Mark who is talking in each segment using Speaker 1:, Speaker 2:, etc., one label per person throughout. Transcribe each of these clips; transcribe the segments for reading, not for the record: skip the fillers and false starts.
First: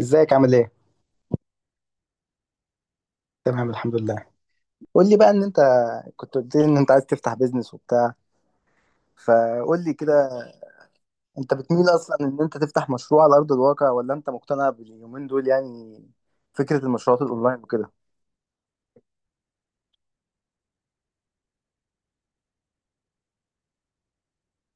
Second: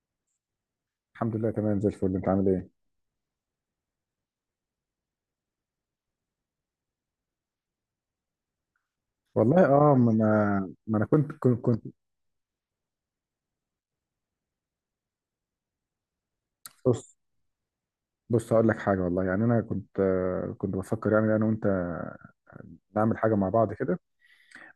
Speaker 1: ازيك عامل ايه؟
Speaker 2: الحمد لله، تمام زي الفل. انت عامل ايه؟
Speaker 1: تمام الحمد لله. قول لي بقى ان انت كنت قلت لي ان انت عايز تفتح بيزنس وبتاع،
Speaker 2: والله
Speaker 1: فقول
Speaker 2: اه،
Speaker 1: لي
Speaker 2: ما انا
Speaker 1: كده.
Speaker 2: ما انا كنت
Speaker 1: انت
Speaker 2: كنت, كنت
Speaker 1: بتميل اصلا ان انت تفتح مشروع على ارض الواقع، ولا انت مقتنع باليومين دول يعني فكرة
Speaker 2: بص،
Speaker 1: المشروعات الاونلاين وكده؟
Speaker 2: بص، هقول لك حاجه، والله. يعني انا كنت كنت بفكر يعني انا وانت نعمل حاجه مع بعض كده.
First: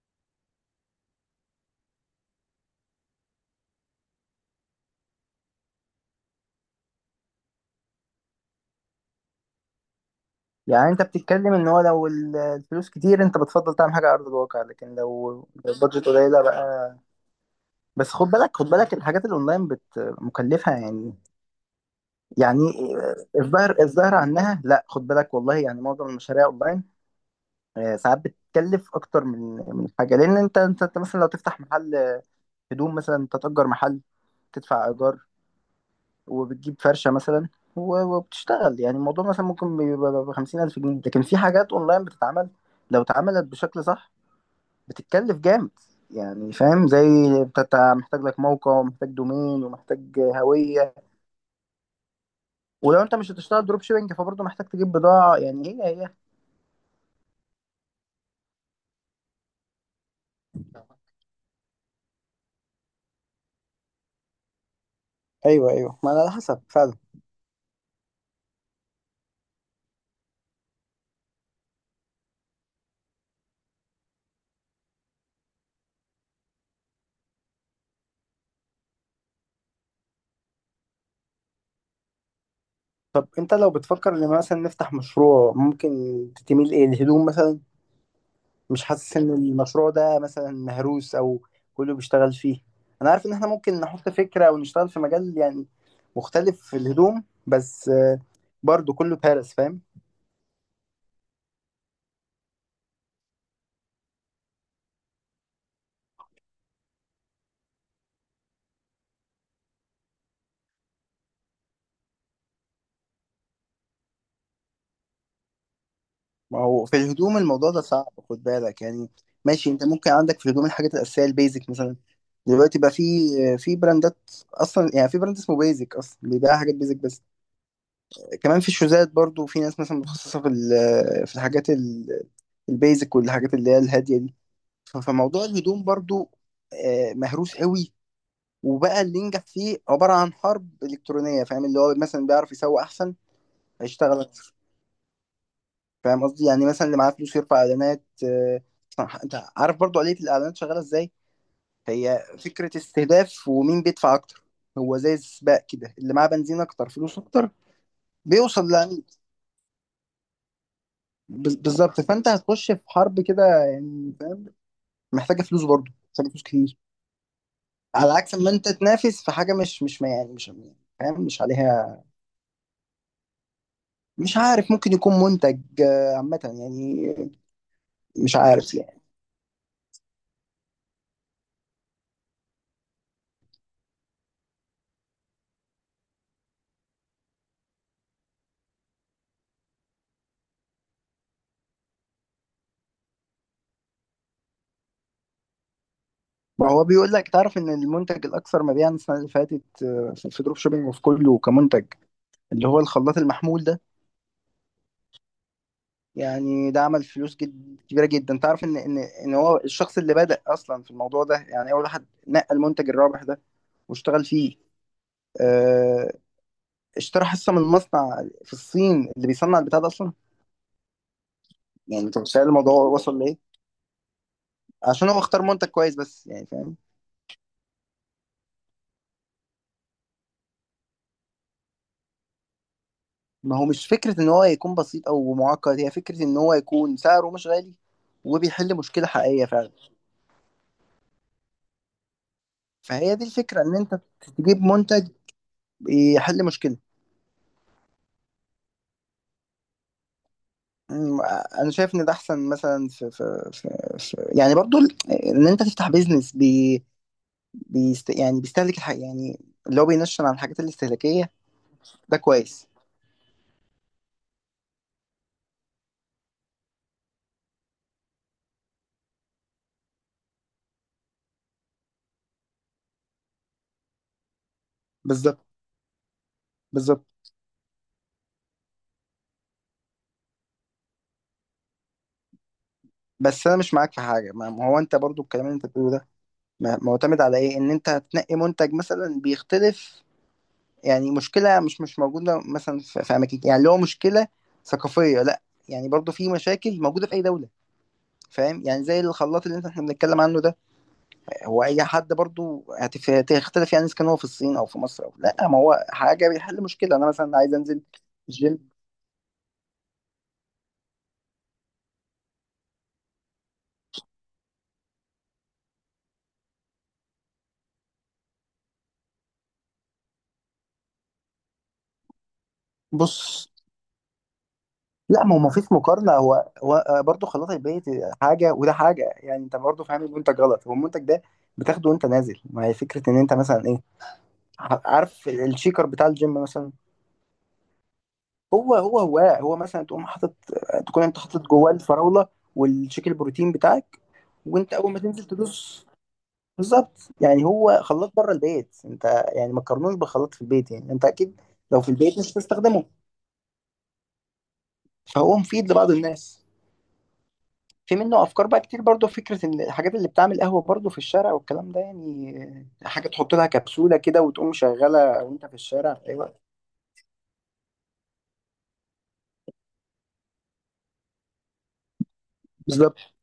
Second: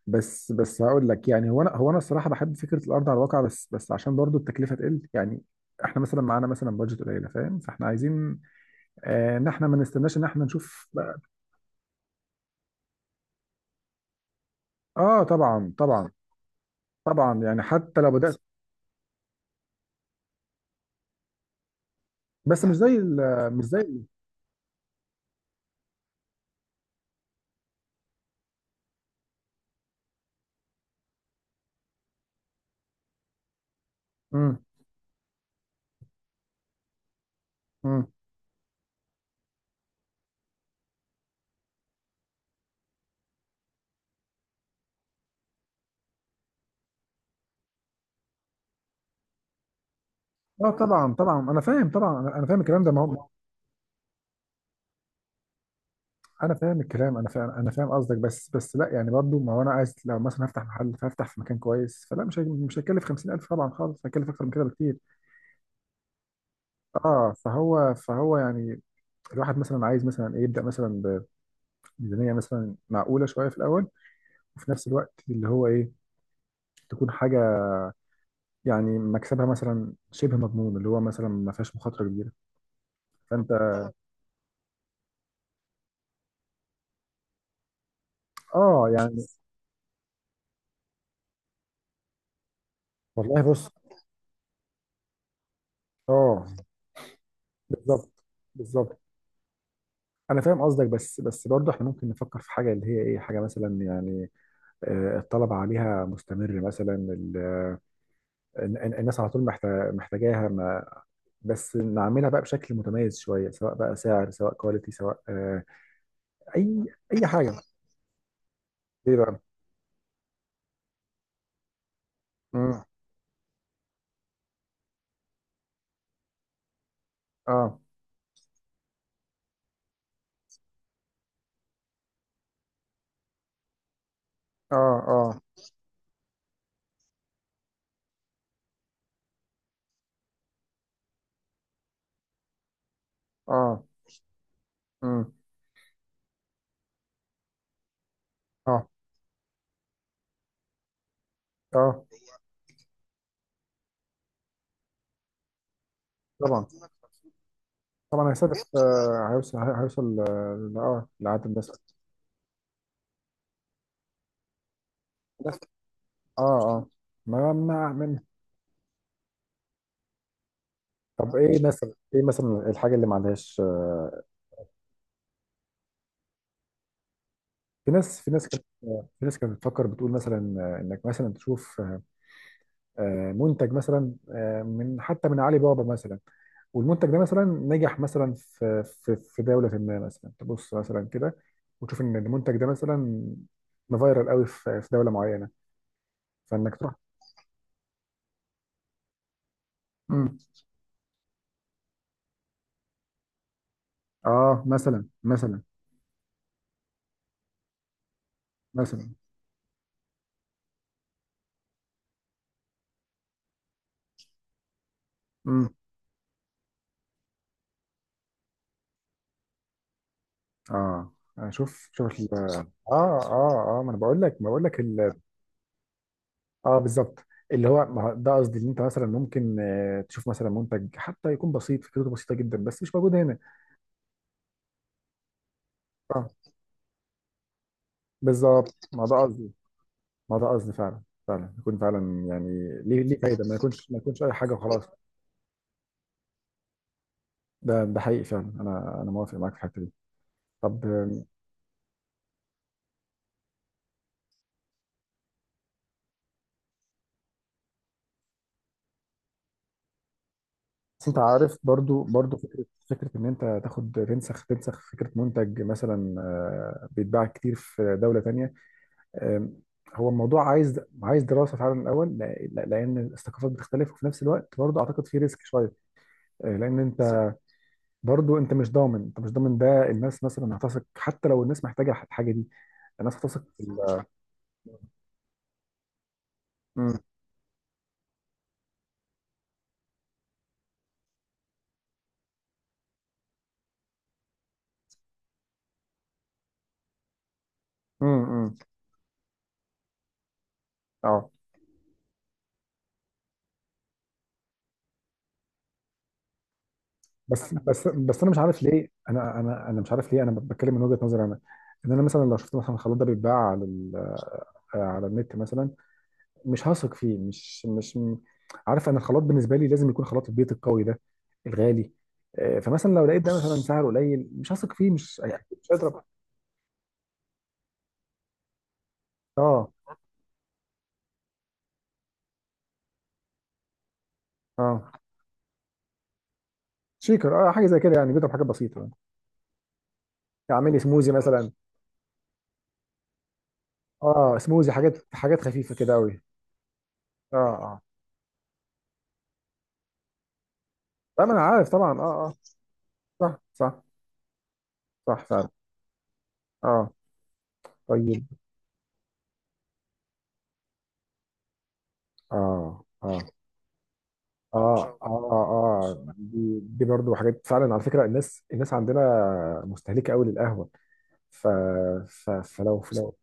Speaker 2: بس، بس، هقول لك. يعني هو انا الصراحه بحب فكره الارض على الواقع، بس، بس، عشان برضو التكلفه تقل يعني. احنا مثلا معانا مثلا بادجت قليله، فاهم؟ فاحنا عايزين ان احنا ما نستناش، ان احنا نشوف.
Speaker 1: يعني انت بتتكلم ان هو لو الفلوس كتير انت بتفضل تعمل حاجة على ارض الواقع، لكن
Speaker 2: اه،
Speaker 1: لو
Speaker 2: طبعا،
Speaker 1: البادجت
Speaker 2: طبعا.
Speaker 1: قليلة بقى.
Speaker 2: طبعا يعني حتى
Speaker 1: بس
Speaker 2: لو
Speaker 1: خد
Speaker 2: بدات.
Speaker 1: بالك خد بالك الحاجات الاونلاين بت مكلفة يعني. يعني
Speaker 2: بس مش زي مش
Speaker 1: الظاهر
Speaker 2: زي...
Speaker 1: الظاهر عنها، لا خد بالك والله. يعني معظم المشاريع اونلاين، ساعات بتكلف اكتر من من حاجه، لان انت انت أنت مثلا لو تفتح محل هدوم مثلا، انت تأجر محل،
Speaker 2: امم.
Speaker 1: تدفع ايجار، وبتجيب فرشه مثلا،
Speaker 2: امم.
Speaker 1: وبتشتغل. يعني الموضوع مثلا ممكن بيبقى ب 50000 جنيه، لكن في حاجات اونلاين بتتعمل لو اتعملت بشكل صح بتتكلف جامد يعني. فاهم؟ زي أنت محتاج لك موقع، ومحتاج دومين، ومحتاج
Speaker 2: اه،
Speaker 1: هويه.
Speaker 2: طبعا، طبعا، انا فاهم، طبعا. انا فاهم الكلام ده. ما
Speaker 1: ولو انت
Speaker 2: هو
Speaker 1: مش هتشتغل دروب شيبنج فبرضه محتاج تجيب بضاعه يعني هي.
Speaker 2: انا فاهم الكلام، انا فاهم، انا فاهم قصدك. بس، بس، لا، يعني برضو، ما هو انا عايز لو مثلا هفتح محل فهفتح في مكان كويس. فلا، مش هيكلف 50000 طبعا خالص، هيكلف اكتر من كده بكتير.
Speaker 1: ايوه، ايوه، ما على حسب فعلا.
Speaker 2: اه، فهو يعني الواحد مثلا عايز مثلا ايه يبدا مثلا بميزانيه مثلا معقوله شويه في الاول، وفي نفس الوقت اللي هو ايه، تكون حاجه يعني مكسبها مثلا شبه مضمون، اللي هو مثلا ما فيهاش مخاطره كبيره.
Speaker 1: طب
Speaker 2: فانت...
Speaker 1: انت لو بتفكر ان مثلا نفتح مشروع، ممكن تميل ايه؟ الهدوم مثلا؟ مش
Speaker 2: اه،
Speaker 1: حاسس
Speaker 2: يعني.
Speaker 1: ان المشروع ده مثلا مهروس او كله بيشتغل فيه؟ انا عارف ان
Speaker 2: والله،
Speaker 1: احنا
Speaker 2: بص.
Speaker 1: ممكن نحط فكرة ونشتغل في مجال يعني مختلف
Speaker 2: اه.
Speaker 1: في الهدوم، بس
Speaker 2: بالظبط،
Speaker 1: برضو
Speaker 2: بالظبط.
Speaker 1: كله بارس، فاهم.
Speaker 2: انا فاهم قصدك، بس، بس، برضه احنا ممكن نفكر في حاجه اللي هي ايه، حاجه مثلا يعني الطلب عليها مستمر مثلا. الناس على طول محتاجاها، ما بس نعملها بقى بشكل متميز شويه، سواء بقى سعر، سواء كواليتي، سواء
Speaker 1: ما
Speaker 2: اي
Speaker 1: هو في
Speaker 2: اي
Speaker 1: الهدوم
Speaker 2: حاجه.
Speaker 1: الموضوع ده صعب خد بالك يعني.
Speaker 2: ايه بقى؟
Speaker 1: ماشي، انت ممكن عندك في الهدوم الحاجات الاساسية، البيزك مثلا. دلوقتي
Speaker 2: مم.
Speaker 1: بقى في براندات اصلا، يعني في براند اسمه بيزك اصلا بيبيع حاجات بيزك بس.
Speaker 2: اه،
Speaker 1: كمان في الشوزات برضو في ناس مثلا متخصصة في الحاجات البيزك والحاجات اللي هي الهادية دي.
Speaker 2: اه. اه،
Speaker 1: فموضوع الهدوم برضو مهروس قوي، وبقى اللي ينجح فيه عبارة عن حرب إلكترونية، فاهم؟ اللي هو مثلا بيعرف يسوق أحسن
Speaker 2: اه.
Speaker 1: هيشتغل أكتر.
Speaker 2: مم.
Speaker 1: فاهم قصدي؟ يعني مثلا اللي معاه فلوس يرفع إعلانات.
Speaker 2: اه،
Speaker 1: صح؟ أنت عارف برضو آلية الإعلانات شغالة إزاي،
Speaker 2: اه،
Speaker 1: هي فكرة استهداف، ومين بيدفع أكتر. هو زي السباق كده، اللي معاه بنزين
Speaker 2: طبعا،
Speaker 1: أكتر، فلوس أكتر،
Speaker 2: طبعا، هيستهدف،
Speaker 1: بيوصل.
Speaker 2: هيوصل، هيوصل، اه، لعدد الناس.
Speaker 1: بالظبط. فانت هتخش في حرب كده يعني، فاهم؟ محتاجه
Speaker 2: بس،
Speaker 1: فلوس، برضه محتاجه فلوس
Speaker 2: اه،
Speaker 1: كتير،
Speaker 2: اه، ما ما
Speaker 1: على
Speaker 2: ما
Speaker 1: عكس ما انت تنافس في حاجه مش ما، يعني مش، يعني، فاهم،
Speaker 2: طب
Speaker 1: مش
Speaker 2: ايه مثلا،
Speaker 1: عليها.
Speaker 2: ايه مثلا الحاجه اللي ما عندهاش
Speaker 1: مش عارف، ممكن يكون منتج عامه يعني،
Speaker 2: في ناس، في
Speaker 1: مش
Speaker 2: ناس كانت
Speaker 1: عارف يعني.
Speaker 2: في ناس كانت بتفكر بتقول مثلا انك مثلا تشوف منتج مثلا من حتى من علي بابا مثلا. والمنتج ده مثلا نجح مثلا في في في دوله ما، مثلا تبص مثلا كده وتشوف ان المنتج ده مثلا مفيرال قوي في في دوله معينه،
Speaker 1: ما
Speaker 2: فانك
Speaker 1: هو
Speaker 2: تروح.
Speaker 1: بيقول لك، تعرف ان المنتج الاكثر مبيعا السنه اللي فاتت في
Speaker 2: امم.
Speaker 1: دروب شوبينج وفي كله كمنتج، اللي هو الخلاط المحمول ده؟
Speaker 2: اه، مثلا، مثلا،
Speaker 1: يعني ده عمل فلوس جد كبيره جدا. تعرف ان ان
Speaker 2: مثلا.
Speaker 1: ان هو الشخص اللي بدأ اصلا في الموضوع ده، يعني اول واحد نقى المنتج الرابح ده واشتغل فيه،
Speaker 2: امم.
Speaker 1: آه، اشترى حصه من مصنع في الصين اللي بيصنع البتاع ده اصلا؟
Speaker 2: اه، شوف،
Speaker 1: يعني
Speaker 2: شوف
Speaker 1: انت متخيل الموضوع وصل لايه؟
Speaker 2: اه، اه، ما انا بقول لك، ما بقول لك.
Speaker 1: عشان هو اختار منتج كويس بس، يعني فاهم.
Speaker 2: اه، بالظبط. اللي هو ما هو ده قصدي، اللي انت مثلا ممكن تشوف مثلا منتج حتى يكون بسيط، فكرته بسيطه جدا بس مش موجود هنا.
Speaker 1: ما هو مش فكره ان هو يكون بسيط او معقد، هي فكره
Speaker 2: اه،
Speaker 1: ان هو يكون سعره مش غالي وبيحل
Speaker 2: بالظبط، ما
Speaker 1: مشكله
Speaker 2: ده
Speaker 1: حقيقيه
Speaker 2: قصدي،
Speaker 1: فعلا.
Speaker 2: ما ده قصدي فعلا، فعلا يكون فعلا يعني. ليه،
Speaker 1: فهي
Speaker 2: ليه
Speaker 1: دي
Speaker 2: فايده ما
Speaker 1: الفكره، ان
Speaker 2: يكونش، ما
Speaker 1: انت
Speaker 2: يكونش اي حاجه
Speaker 1: تجيب
Speaker 2: وخلاص.
Speaker 1: منتج يحل مشكله.
Speaker 2: ده، ده حقيقي فعلا، انا موافق معاك في الحته دي. طب
Speaker 1: أمم، انا شايف ان ده احسن. مثلا في, في يعني برضو ان انت تفتح بيزنس بيست، يعني بيستهلك الحاجه يعني، اللي هو بينشن عن الحاجات
Speaker 2: بس انت
Speaker 1: الاستهلاكيه.
Speaker 2: عارف، برضو،
Speaker 1: ده
Speaker 2: برضو، فكره،
Speaker 1: كويس.
Speaker 2: فكره ان انت تاخد تنسخ، تنسخ فكره منتج مثلا بيتباع كتير في دوله تانيه. أم، هو الموضوع عايز، عايز دراسه فعلا الاول، لان الثقافات بتختلف، وفي نفس الوقت برضه اعتقد في ريسك
Speaker 1: بالظبط،
Speaker 2: شويه. لان صح
Speaker 1: بالظبط.
Speaker 2: انت، برضه انت مش ضامن، انت مش ضامن ده الناس مثلا هتثق حتى لو الناس محتاجه الحاجه دي. الناس هتثق
Speaker 1: بس انا
Speaker 2: في صح
Speaker 1: مش معاك في حاجه. ما هو انت برضو الكلام اللي انت بتقوله ده
Speaker 2: مم،
Speaker 1: معتمد على ايه؟ ان انت هتنقي منتج مثلا بيختلف، يعني مشكله مش موجوده مثلا في اماكن، يعني اللي هو مشكله ثقافيه؟ لا، يعني برضو في مشاكل موجوده في اي دوله،
Speaker 2: مم.
Speaker 1: فاهم؟ يعني زي الخلاط اللي انت احنا بنتكلم عنه ده،
Speaker 2: اه،
Speaker 1: هو اي حد برضو هتختلف يعني اذا كان هو في الصين او في مصر او لا؟ ما هو حاجه بيحل مشكله. انا مثلا عايز
Speaker 2: بس،
Speaker 1: انزل
Speaker 2: بس، بس، انا مش عارف
Speaker 1: الجيم.
Speaker 2: ليه، انا مش عارف ليه، انا بتكلم من وجهه نظري انا. ان انا مثلا لو شفت مثلا الخلاط ده بيتباع على على النت مثلا، مش هثق فيه، مش مش م- عارف انا الخلاط بالنسبه لي لازم يكون خلاط البيت القوي ده الغالي. فمثلا لو لقيت ده
Speaker 1: بص،
Speaker 2: مثلا، بص سعره قليل، مش هثق فيه، مش،
Speaker 1: لا، ما هو ما
Speaker 2: مش
Speaker 1: فيش
Speaker 2: هيضرب.
Speaker 1: مقارنه. هو برضه خلاط البيت حاجه، وده حاجه. يعني انت
Speaker 2: اه،
Speaker 1: برضه فاهم المنتج غلط. هو المنتج ده بتاخده وانت نازل. ما هي فكره ان انت مثلا ايه،
Speaker 2: اه،
Speaker 1: عارف الشيكر بتاع الجيم مثلا؟
Speaker 2: شيكر، اه، حاجه زي كده يعني، بيضرب حاجه بسيطه يعني.
Speaker 1: هو مثلا تقوم حاطط،
Speaker 2: اعمل لي
Speaker 1: تكون
Speaker 2: سموزي
Speaker 1: انت حاطط
Speaker 2: مثلا.
Speaker 1: جواه الفراوله والشيك البروتين بتاعك،
Speaker 2: اه، سموزي،
Speaker 1: وانت اول ما
Speaker 2: حاجات،
Speaker 1: تنزل
Speaker 2: حاجات خفيفه
Speaker 1: تدوس.
Speaker 2: كده قوي.
Speaker 1: بالظبط،
Speaker 2: اه،
Speaker 1: يعني هو
Speaker 2: اه،
Speaker 1: خلاط بره البيت انت، يعني ما تقارنوش بخلاط في البيت. يعني انت
Speaker 2: طبعا
Speaker 1: اكيد
Speaker 2: انا عارف،
Speaker 1: لو في
Speaker 2: طبعا،
Speaker 1: البيت مش
Speaker 2: اه، اه.
Speaker 1: هتستخدمه،
Speaker 2: صح، صح. صح
Speaker 1: فهو
Speaker 2: فعلا.
Speaker 1: مفيد لبعض الناس.
Speaker 2: اه.
Speaker 1: في منه
Speaker 2: طيب.
Speaker 1: افكار بقى كتير برضو. فكره ان الحاجات اللي بتعمل قهوه برضو في الشارع والكلام ده، يعني
Speaker 2: اه،
Speaker 1: حاجه
Speaker 2: اه.
Speaker 1: تحط لها كبسوله كده وتقوم
Speaker 2: اه، اه.
Speaker 1: شغاله وانت في الشارع في
Speaker 2: اه،
Speaker 1: اي وقت.
Speaker 2: دي، دي برضه حاجات، فعلا على فكره، الناس، الناس عندنا مستهلكه قوي للقهوه. ف... فلو،
Speaker 1: بالظبط.
Speaker 2: لو،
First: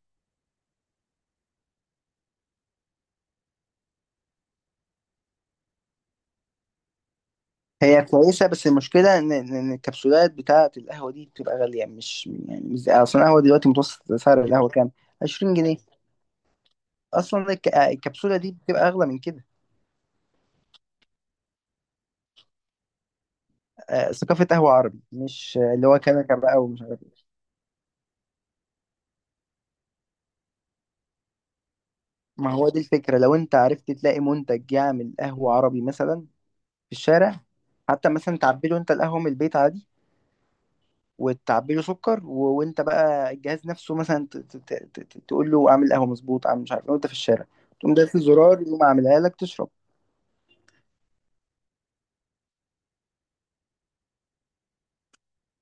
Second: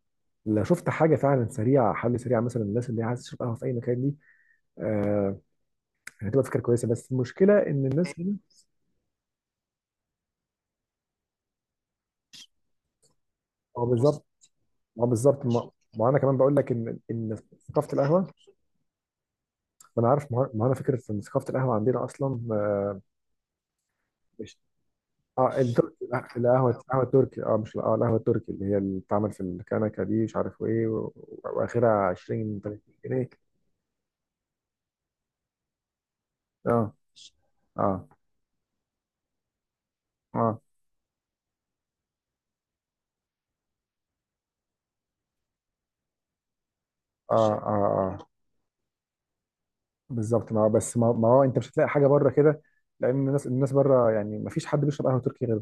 Speaker 2: لو شفت حاجه فعلا سريعه، حل سريع مثلا، الناس اللي عايزه تشرب قهوه في اي مكان دي، آه، هتبقى فكره كويسه. بس المشكله ان
Speaker 1: هي
Speaker 2: الناس هنا...
Speaker 1: كويسه، بس المشكله ان إن الكبسولات بتاعه القهوه دي بتبقى غاليه. مش يعني، مش اصلا القهوه دلوقتي
Speaker 2: اه،
Speaker 1: متوسط
Speaker 2: بالظبط.
Speaker 1: سعر القهوه كام؟
Speaker 2: اه، بالظبط،
Speaker 1: 20
Speaker 2: ما،
Speaker 1: جنيه
Speaker 2: ما انا كمان بقول لك ان
Speaker 1: اصلا
Speaker 2: ثقافه القهوه...
Speaker 1: الكبسوله دي بتبقى اغلى من كده.
Speaker 2: ما انا عارف، ما انا فكره ان ثقافه القهوه عندنا اصلا
Speaker 1: ثقافه
Speaker 2: مش...
Speaker 1: قهوه عربي، مش
Speaker 2: اه،
Speaker 1: اللي
Speaker 2: التركي،
Speaker 1: هو
Speaker 2: لا،
Speaker 1: كنكه بقى
Speaker 2: القهوه،
Speaker 1: ومش
Speaker 2: القهوه
Speaker 1: عارف إيه.
Speaker 2: التركي، اه، مش، اه، القهوه التركي اللي هي اللي بتتعمل في الكنكه دي، مش عارف ايه واخرها
Speaker 1: ما
Speaker 2: 20
Speaker 1: هو دي
Speaker 2: 30
Speaker 1: الفكره،
Speaker 2: جنيه
Speaker 1: لو انت عرفت تلاقي منتج يعمل قهوه عربي مثلا
Speaker 2: اه،
Speaker 1: في الشارع،
Speaker 2: اه،
Speaker 1: حتى مثلا تعبي له انت القهوه من البيت عادي،
Speaker 2: اه،
Speaker 1: وتعبي له سكر، وانت بقى الجهاز نفسه مثلا تقول له اعمل قهوه مظبوط، اعمل مش عارف ايه، وانت في
Speaker 2: اه،
Speaker 1: الشارع،
Speaker 2: اه،
Speaker 1: تقوم دايس
Speaker 2: آه.
Speaker 1: الزرار يقوم عاملها لك تشرب.
Speaker 2: بالظبط، ما بس، ما، ما هو انت مش هتلاقي حاجه بره كده، لان الناس، الناس بره يعني ما فيش حد بيشرب قهوه تركي غير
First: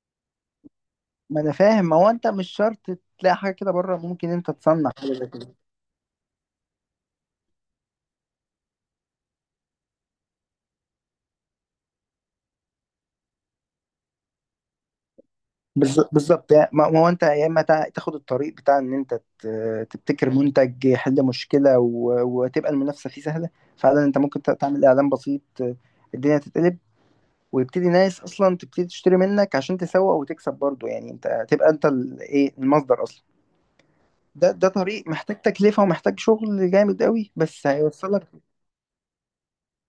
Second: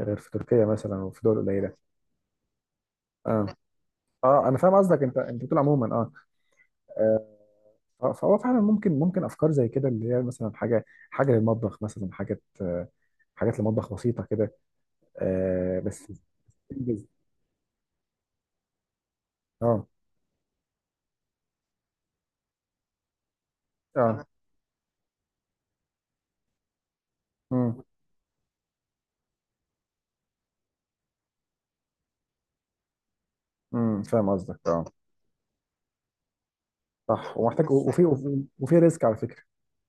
Speaker 2: غير في تركيا مثلا وفي دول
Speaker 1: ما انا
Speaker 2: قليله.
Speaker 1: فاهم، ما هو انت مش شرط تلاقي
Speaker 2: اه،
Speaker 1: حاجه كده بره. ممكن
Speaker 2: اه،
Speaker 1: انت
Speaker 2: انا فاهم
Speaker 1: تصنع
Speaker 2: قصدك،
Speaker 1: حاجه
Speaker 2: انت،
Speaker 1: زي
Speaker 2: انت
Speaker 1: كده.
Speaker 2: بتقول عموما. اه، فهو فعلا ممكن، ممكن افكار زي كده اللي هي مثلا حاجه، حاجه للمطبخ مثلا، حاجات حاجات للمطبخ بسيطه كده. آه. بس
Speaker 1: بالظبط. يعني ما
Speaker 2: تنجز.
Speaker 1: هو انت يا اما تاخد الطريق بتاع ان انت
Speaker 2: اه،
Speaker 1: تبتكر منتج يحل مشكله، وتبقى المنافسه فيه سهله فعلا. انت
Speaker 2: اه.
Speaker 1: ممكن تعمل اعلان بسيط الدنيا تتقلب،
Speaker 2: امم.
Speaker 1: ويبتدي ناس اصلا تبتدي تشتري منك، عشان تسوق وتكسب برضو. يعني انت تبقى انت ايه، المصدر اصلا.
Speaker 2: امم، فاهم قصدك،
Speaker 1: ده
Speaker 2: اه.
Speaker 1: طريق محتاج تكلفة ومحتاج شغل جامد قوي،
Speaker 2: صح،
Speaker 1: بس
Speaker 2: ومحتاج، وفي
Speaker 1: هيوصلك.
Speaker 2: وفي وفي ريسك، على فكره،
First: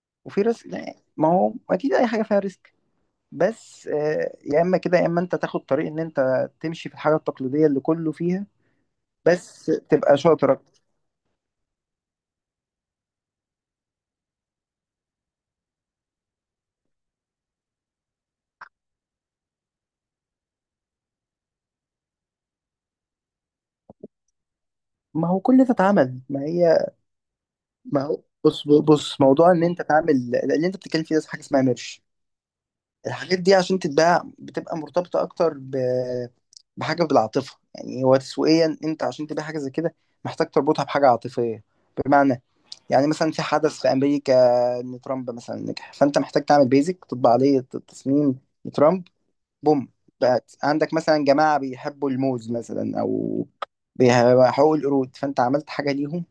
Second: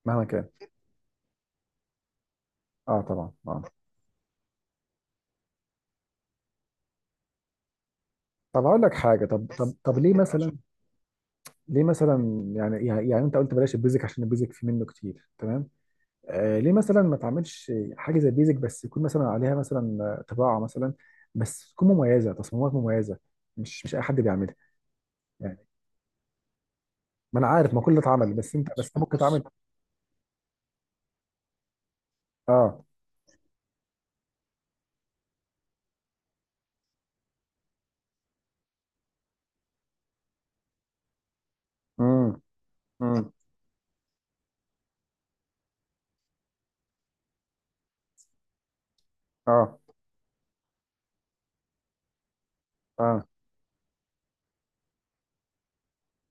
Speaker 2: مهما
Speaker 1: وفي
Speaker 2: كان.
Speaker 1: ريسك، لا، ما هو اكيد اي حاجة فيها ريسك.
Speaker 2: اه، طبعا، اه.
Speaker 1: بس يا اما كده، يا اما انت تاخد طريق ان انت تمشي في الحاجة التقليدية اللي كله فيها،
Speaker 2: طب هقول لك حاجه. طب
Speaker 1: بس
Speaker 2: طب طب ليه
Speaker 1: تبقى شاطر
Speaker 2: مثلا،
Speaker 1: أكتر.
Speaker 2: ليه مثلا يعني، يعني، يعني انت قلت بلاش البيزك عشان البيزك في منه كتير، تمام. آه، ليه مثلا ما تعملش حاجه زي البيزك بس يكون مثلا عليها مثلا طباعه مثلا، بس تكون مميزه، تصميمات مميزه، مش مش اي حد بيعملها،
Speaker 1: ما هو
Speaker 2: يعني.
Speaker 1: كل ده اتعمل. ما هي،
Speaker 2: ما انا عارف، ما كل ده
Speaker 1: ما هو
Speaker 2: اتعمل، بس انت،
Speaker 1: بص،
Speaker 2: بس انت ممكن تعمل...
Speaker 1: موضوع ان انت تعمل اللي انت بتتكلم فيه ده حاجة اسمها ميرش.
Speaker 2: اه.
Speaker 1: الحاجات دي عشان تتباع بتبقى مرتبطة أكتر بحاجة بالعاطفة. يعني هو تسويقيا أنت عشان تبيع حاجة زي كده محتاج تربطها بحاجة عاطفية.
Speaker 2: امم،
Speaker 1: بمعنى، يعني
Speaker 2: امم.
Speaker 1: مثلا في حدث في أمريكا، إن ترامب مثلا نجح، فأنت محتاج تعمل بيزك تطبع عليه التصميم لترامب،
Speaker 2: اه،
Speaker 1: بوم، بقت عندك مثلا جماعة بيحبوا الموز مثلا،
Speaker 2: اه.
Speaker 1: أو بيحبوا القرود، فأنت عملت حاجة ليهم،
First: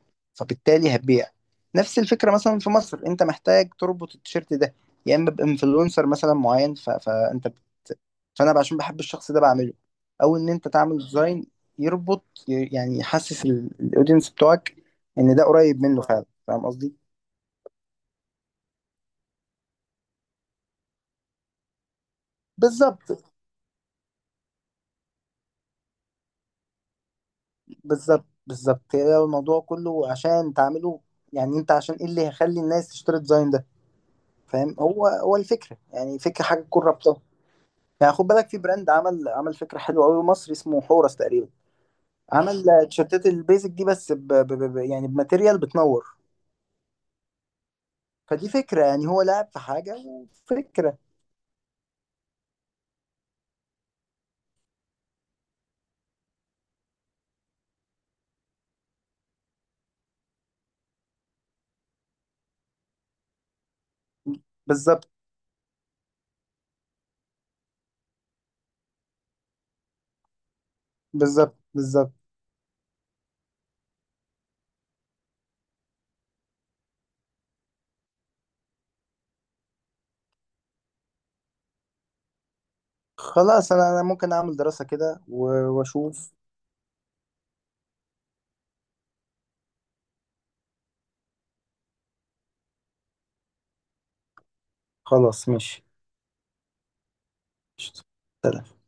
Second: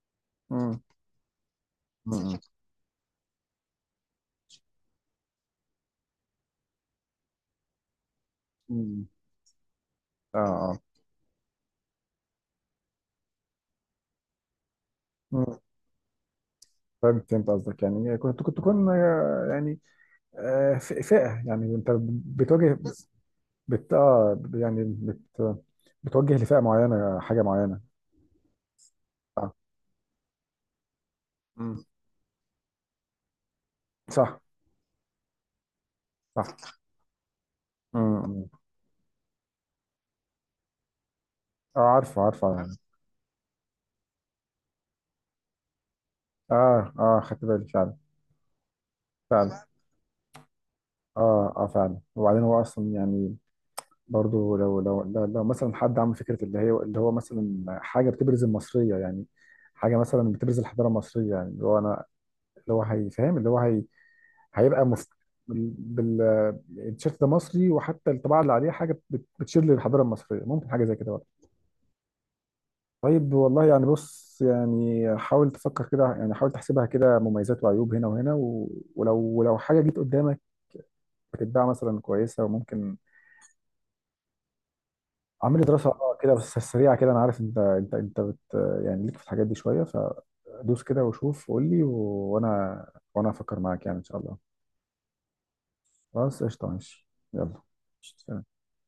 Speaker 2: امم،
Speaker 1: فبالتالي هتبيع. نفس الفكرة
Speaker 2: امم.
Speaker 1: مثلا في مصر، أنت محتاج تربط التيشيرت ده يا إما بإنفلونسر مثلا معين، فأنت فأنا عشان بحب
Speaker 2: امم.
Speaker 1: الشخص ده بعمله، أو
Speaker 2: اه،
Speaker 1: إن أنت
Speaker 2: اه.
Speaker 1: تعمل ديزاين يربط، يعني يحسس الأودينس بتوعك إن ده
Speaker 2: امم.
Speaker 1: قريب منه فعلا. فاهم قصدي؟
Speaker 2: فهمت، فهمت قصدك، يعني، يعني كنت، كنت تكون يعني فئه، يعني انت بتواجه،
Speaker 1: بالظبط،
Speaker 2: بت آه، يعني بت، بتوجه لفئة معينة، حاجة معينة.
Speaker 1: بالظبط، بالظبط. هي
Speaker 2: آه.
Speaker 1: الموضوع كله عشان تعمله، يعني انت
Speaker 2: مم.
Speaker 1: عشان ايه اللي هيخلي الناس تشتري الديزاين ده،
Speaker 2: صح.
Speaker 1: فاهم؟ هو الفكره، يعني فكره حاجه
Speaker 2: صح.
Speaker 1: تكون رابطه. يعني خد
Speaker 2: امم.
Speaker 1: بالك، في براند عمل فكره حلوه قوي، مصري، اسمه حورس تقريبا.
Speaker 2: اه، عارفه، عارفه،
Speaker 1: عمل
Speaker 2: عارف؟
Speaker 1: تيشيرتات البيزك دي، بس يعني بماتيريال بتنور.
Speaker 2: اه، اه، خدت بالي فعلا.
Speaker 1: فدي فكره، يعني هو لعب في
Speaker 2: فعلا،
Speaker 1: حاجه وفكره.
Speaker 2: اه، اه، فعلا. وبعدين هو اصلا يعني برضو لو، لو، لو، لو مثلا حد عمل فكره اللي هي اللي هو مثلا حاجه بتبرز المصريه، يعني حاجه مثلا بتبرز الحضاره المصريه، يعني اللي هو انا، اللي هو هيفهم، اللي هو هي هيبقى
Speaker 1: بالظبط،
Speaker 2: بال بال- التيشيرت ده مصري، وحتى الطباعه اللي عليه حاجه بتشير للحضاره المصريه، ممكن حاجه زي كده.
Speaker 1: بالظبط، بالظبط.
Speaker 2: طيب، والله يعني بص، يعني حاول تفكر كده، يعني حاول تحسبها كده مميزات وعيوب هنا وهنا و... ولو، ولو حاجه جيت قدامك بتتباع مثلا كويسه وممكن...
Speaker 1: خلاص، انا ممكن اعمل دراسه كده
Speaker 2: اعمل لي دراسه، اه،
Speaker 1: واشوف.
Speaker 2: كده، بس سريعه كده. انا عارف انت، انت، انت بت، يعني ليك في الحاجات دي شويه، فدوس كده وشوف، قول لي و... وانا، وانا افكر معاك، يعني ان شاء الله.
Speaker 1: خلاص، ماشي.
Speaker 2: خلاص، قشطه، ماشي. يلا.
Speaker 1: قشطة. سلام.